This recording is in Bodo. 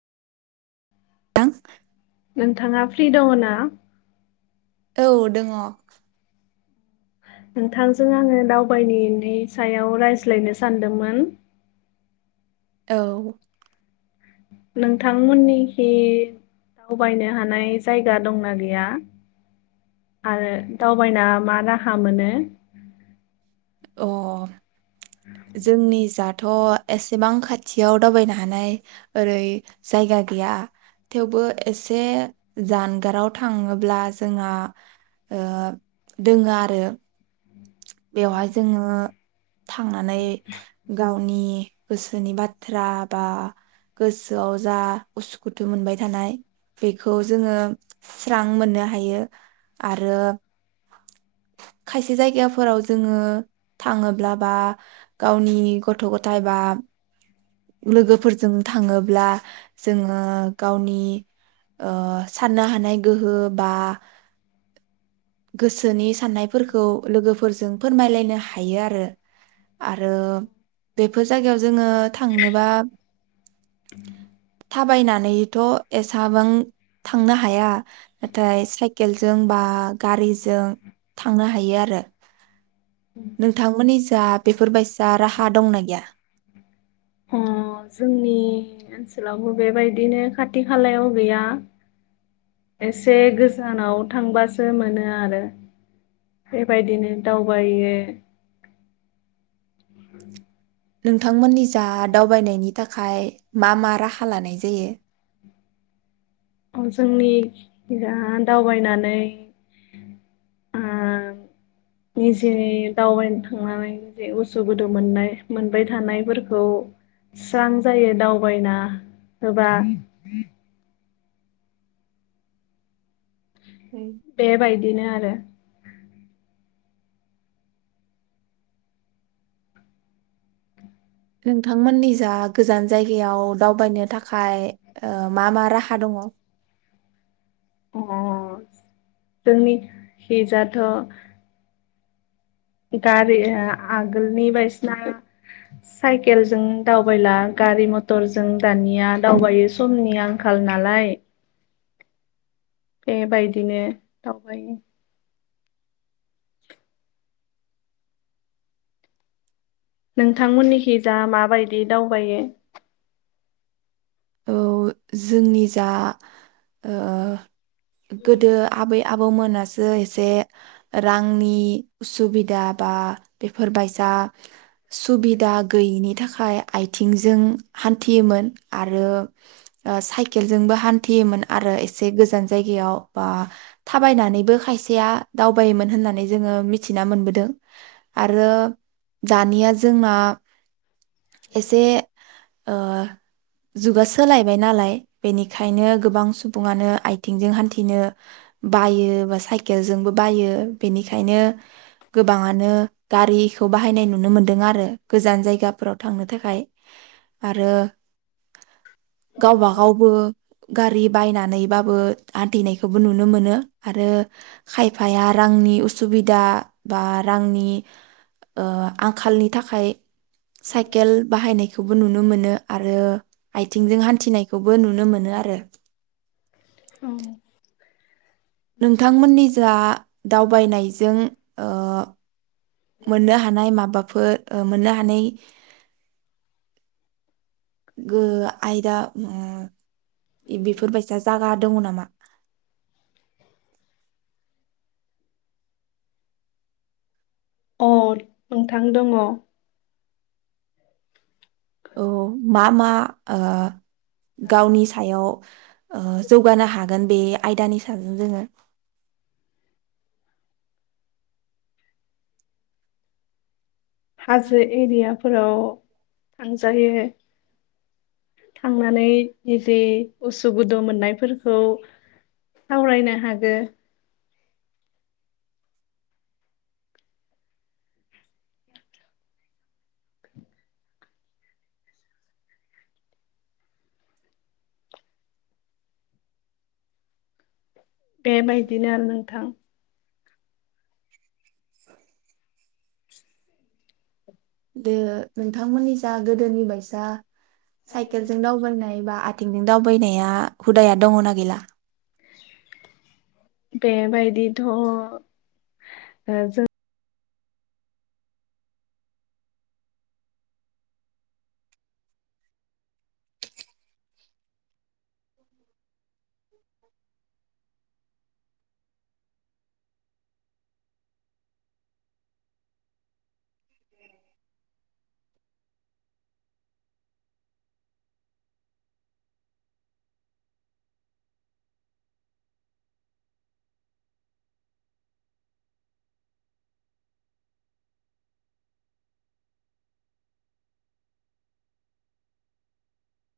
[unintelligible] नोंथाङा फ्रि दङ ना? औ दोङ। नोंथांजों आङो दावबायनिनि सायाव रायज्लायनो सानदोंमोन। औ। नोंथांमोननिखि दावबायनो हानाय जायगा दंना गैया आरो दावबायना मा राहा मोनो? अ जोंनि जात थ एसेबां खाथियाव दावबायनो हानाय ओरै जायगा गैया थेवबो एसे जानगाराव थाङोब्ला जोंहा ओ दोङो आरो बेवहाय जोङो थांनानै गावनि गोसोनि बाथ्रा बा गोसोआव जा उसुखुथु मोनबाय थानाय बेखौ जोङो स्रां मोननो हायो आरो खायसे जायगाफोराव जोङो थाङोब्ला बा गावनि गथ गथाय बा लोगोफोरजों थाङोब्ला जोङो गावनि ओ साननो हानाय गोहो बा गोसोनि साननायफोरखौ लोगोफोरजों फोरमायलायनो हायो आरो आरो बेफोर जायगायाव जोङो थांनोबा थाबायनानैथ एसेबां थांनो हाया नाथाय साइकेलजों बा गारिजों थांनो हायो आरो। नोंथांमोननि जा बेफोर बायसा राहा दंना गैया? अ जोंनि ओनसोलावबो बेबायदिनो खाथि खालायाव गैया एसे गोजानाव थांबासो मोनो आरो बेबायदिनो दावबायो नोंथांमोननि दा दावबायनायनि थाखाय मा मा राहा लानाय जायो? जोंनि दा दावबायनानै ओ निजेनि दावबायनो थांनानै उसु गुदु मोननाय मोनबाय थानायफोरखौ स्रां जायो दावबायना होबा बे बाय बिदिनो आरो। नोंथांमोननि जा गोजान जायगायाव दावबायनो थाखाय ओ मा मा राहा दङ? अ जोंनिखि जाथ गारि आ आगोलनि बायसिना साइकेलजों दावबायला गारि मथरजों दानिया दावबायो समनि आंखाल नालाय। बेबायदिनो दावबायो। नोंथांमोननि खिजा माबायदि बि दावबायो? औ जोंनि जा ओ गोदो आबै आब मोनासो एसे रांनि उसुबिदा बा बेफोर बायसा सुबिदा गैयिनि थाखाय थाखाय आथिंजों हान्थियोमोन आरो आरो साइकेलजोंबो हान्थियोमोन आरो एसे गोजान जायगायाव बा थाबायनानैबो खायसेया दावबायोमोन होननानै जोङो मिथिना मोनबोदों आरो दानिया जोंना एसे ओ जुगा सोलायबाय नालाय बेनिखायनो गोबां सम सुबुङानो आथिंजों हान्थिनो बायो बा साइकेलजोंबो बायो बेनिखायनो गोबाङानो गारिखौ बाहायनाय नुनो मोनदों आरो गोजान जायगाफोराव थांनो थाखाय आरो गावबा गावबो गारि बायनानै बाबो आथिनायखौबो नुनो मोनो आरो खायफाया रांनि उसुबिदा बा रांनि ओ आंखालनि थाखाय साइकेल बाहायनायखौबो नुनो मोनो आरो आथिंजों हान्थिनायखौबो नुनो मोनो आरो औ नोंथांमोननि जा दावबायनायजों ओ मोननो हानाय माबाफोर ओ मोननो हानाय गो आयदा इदिफोर बायसा जागा दङ नामा? औ नोंथां दङ औ मा मा ओ गावनि सायाव ओ जौगानो हागोन बे आयदानि साजों जोङो हाजो एरिया फोराव थांजायो थांनानै निजे उसु गुदु मोननायफोरखौ सावरायनो हागोन। बेबायदिनो आरो नोंथां [inaudible] दो नोंथांमोननि जा गोदोनि बायसा साइकेलजों दावबायनाय एबा आथिंजों दावबायनाया हुदाया दङना गैला? बेबायदिथ' ओ जों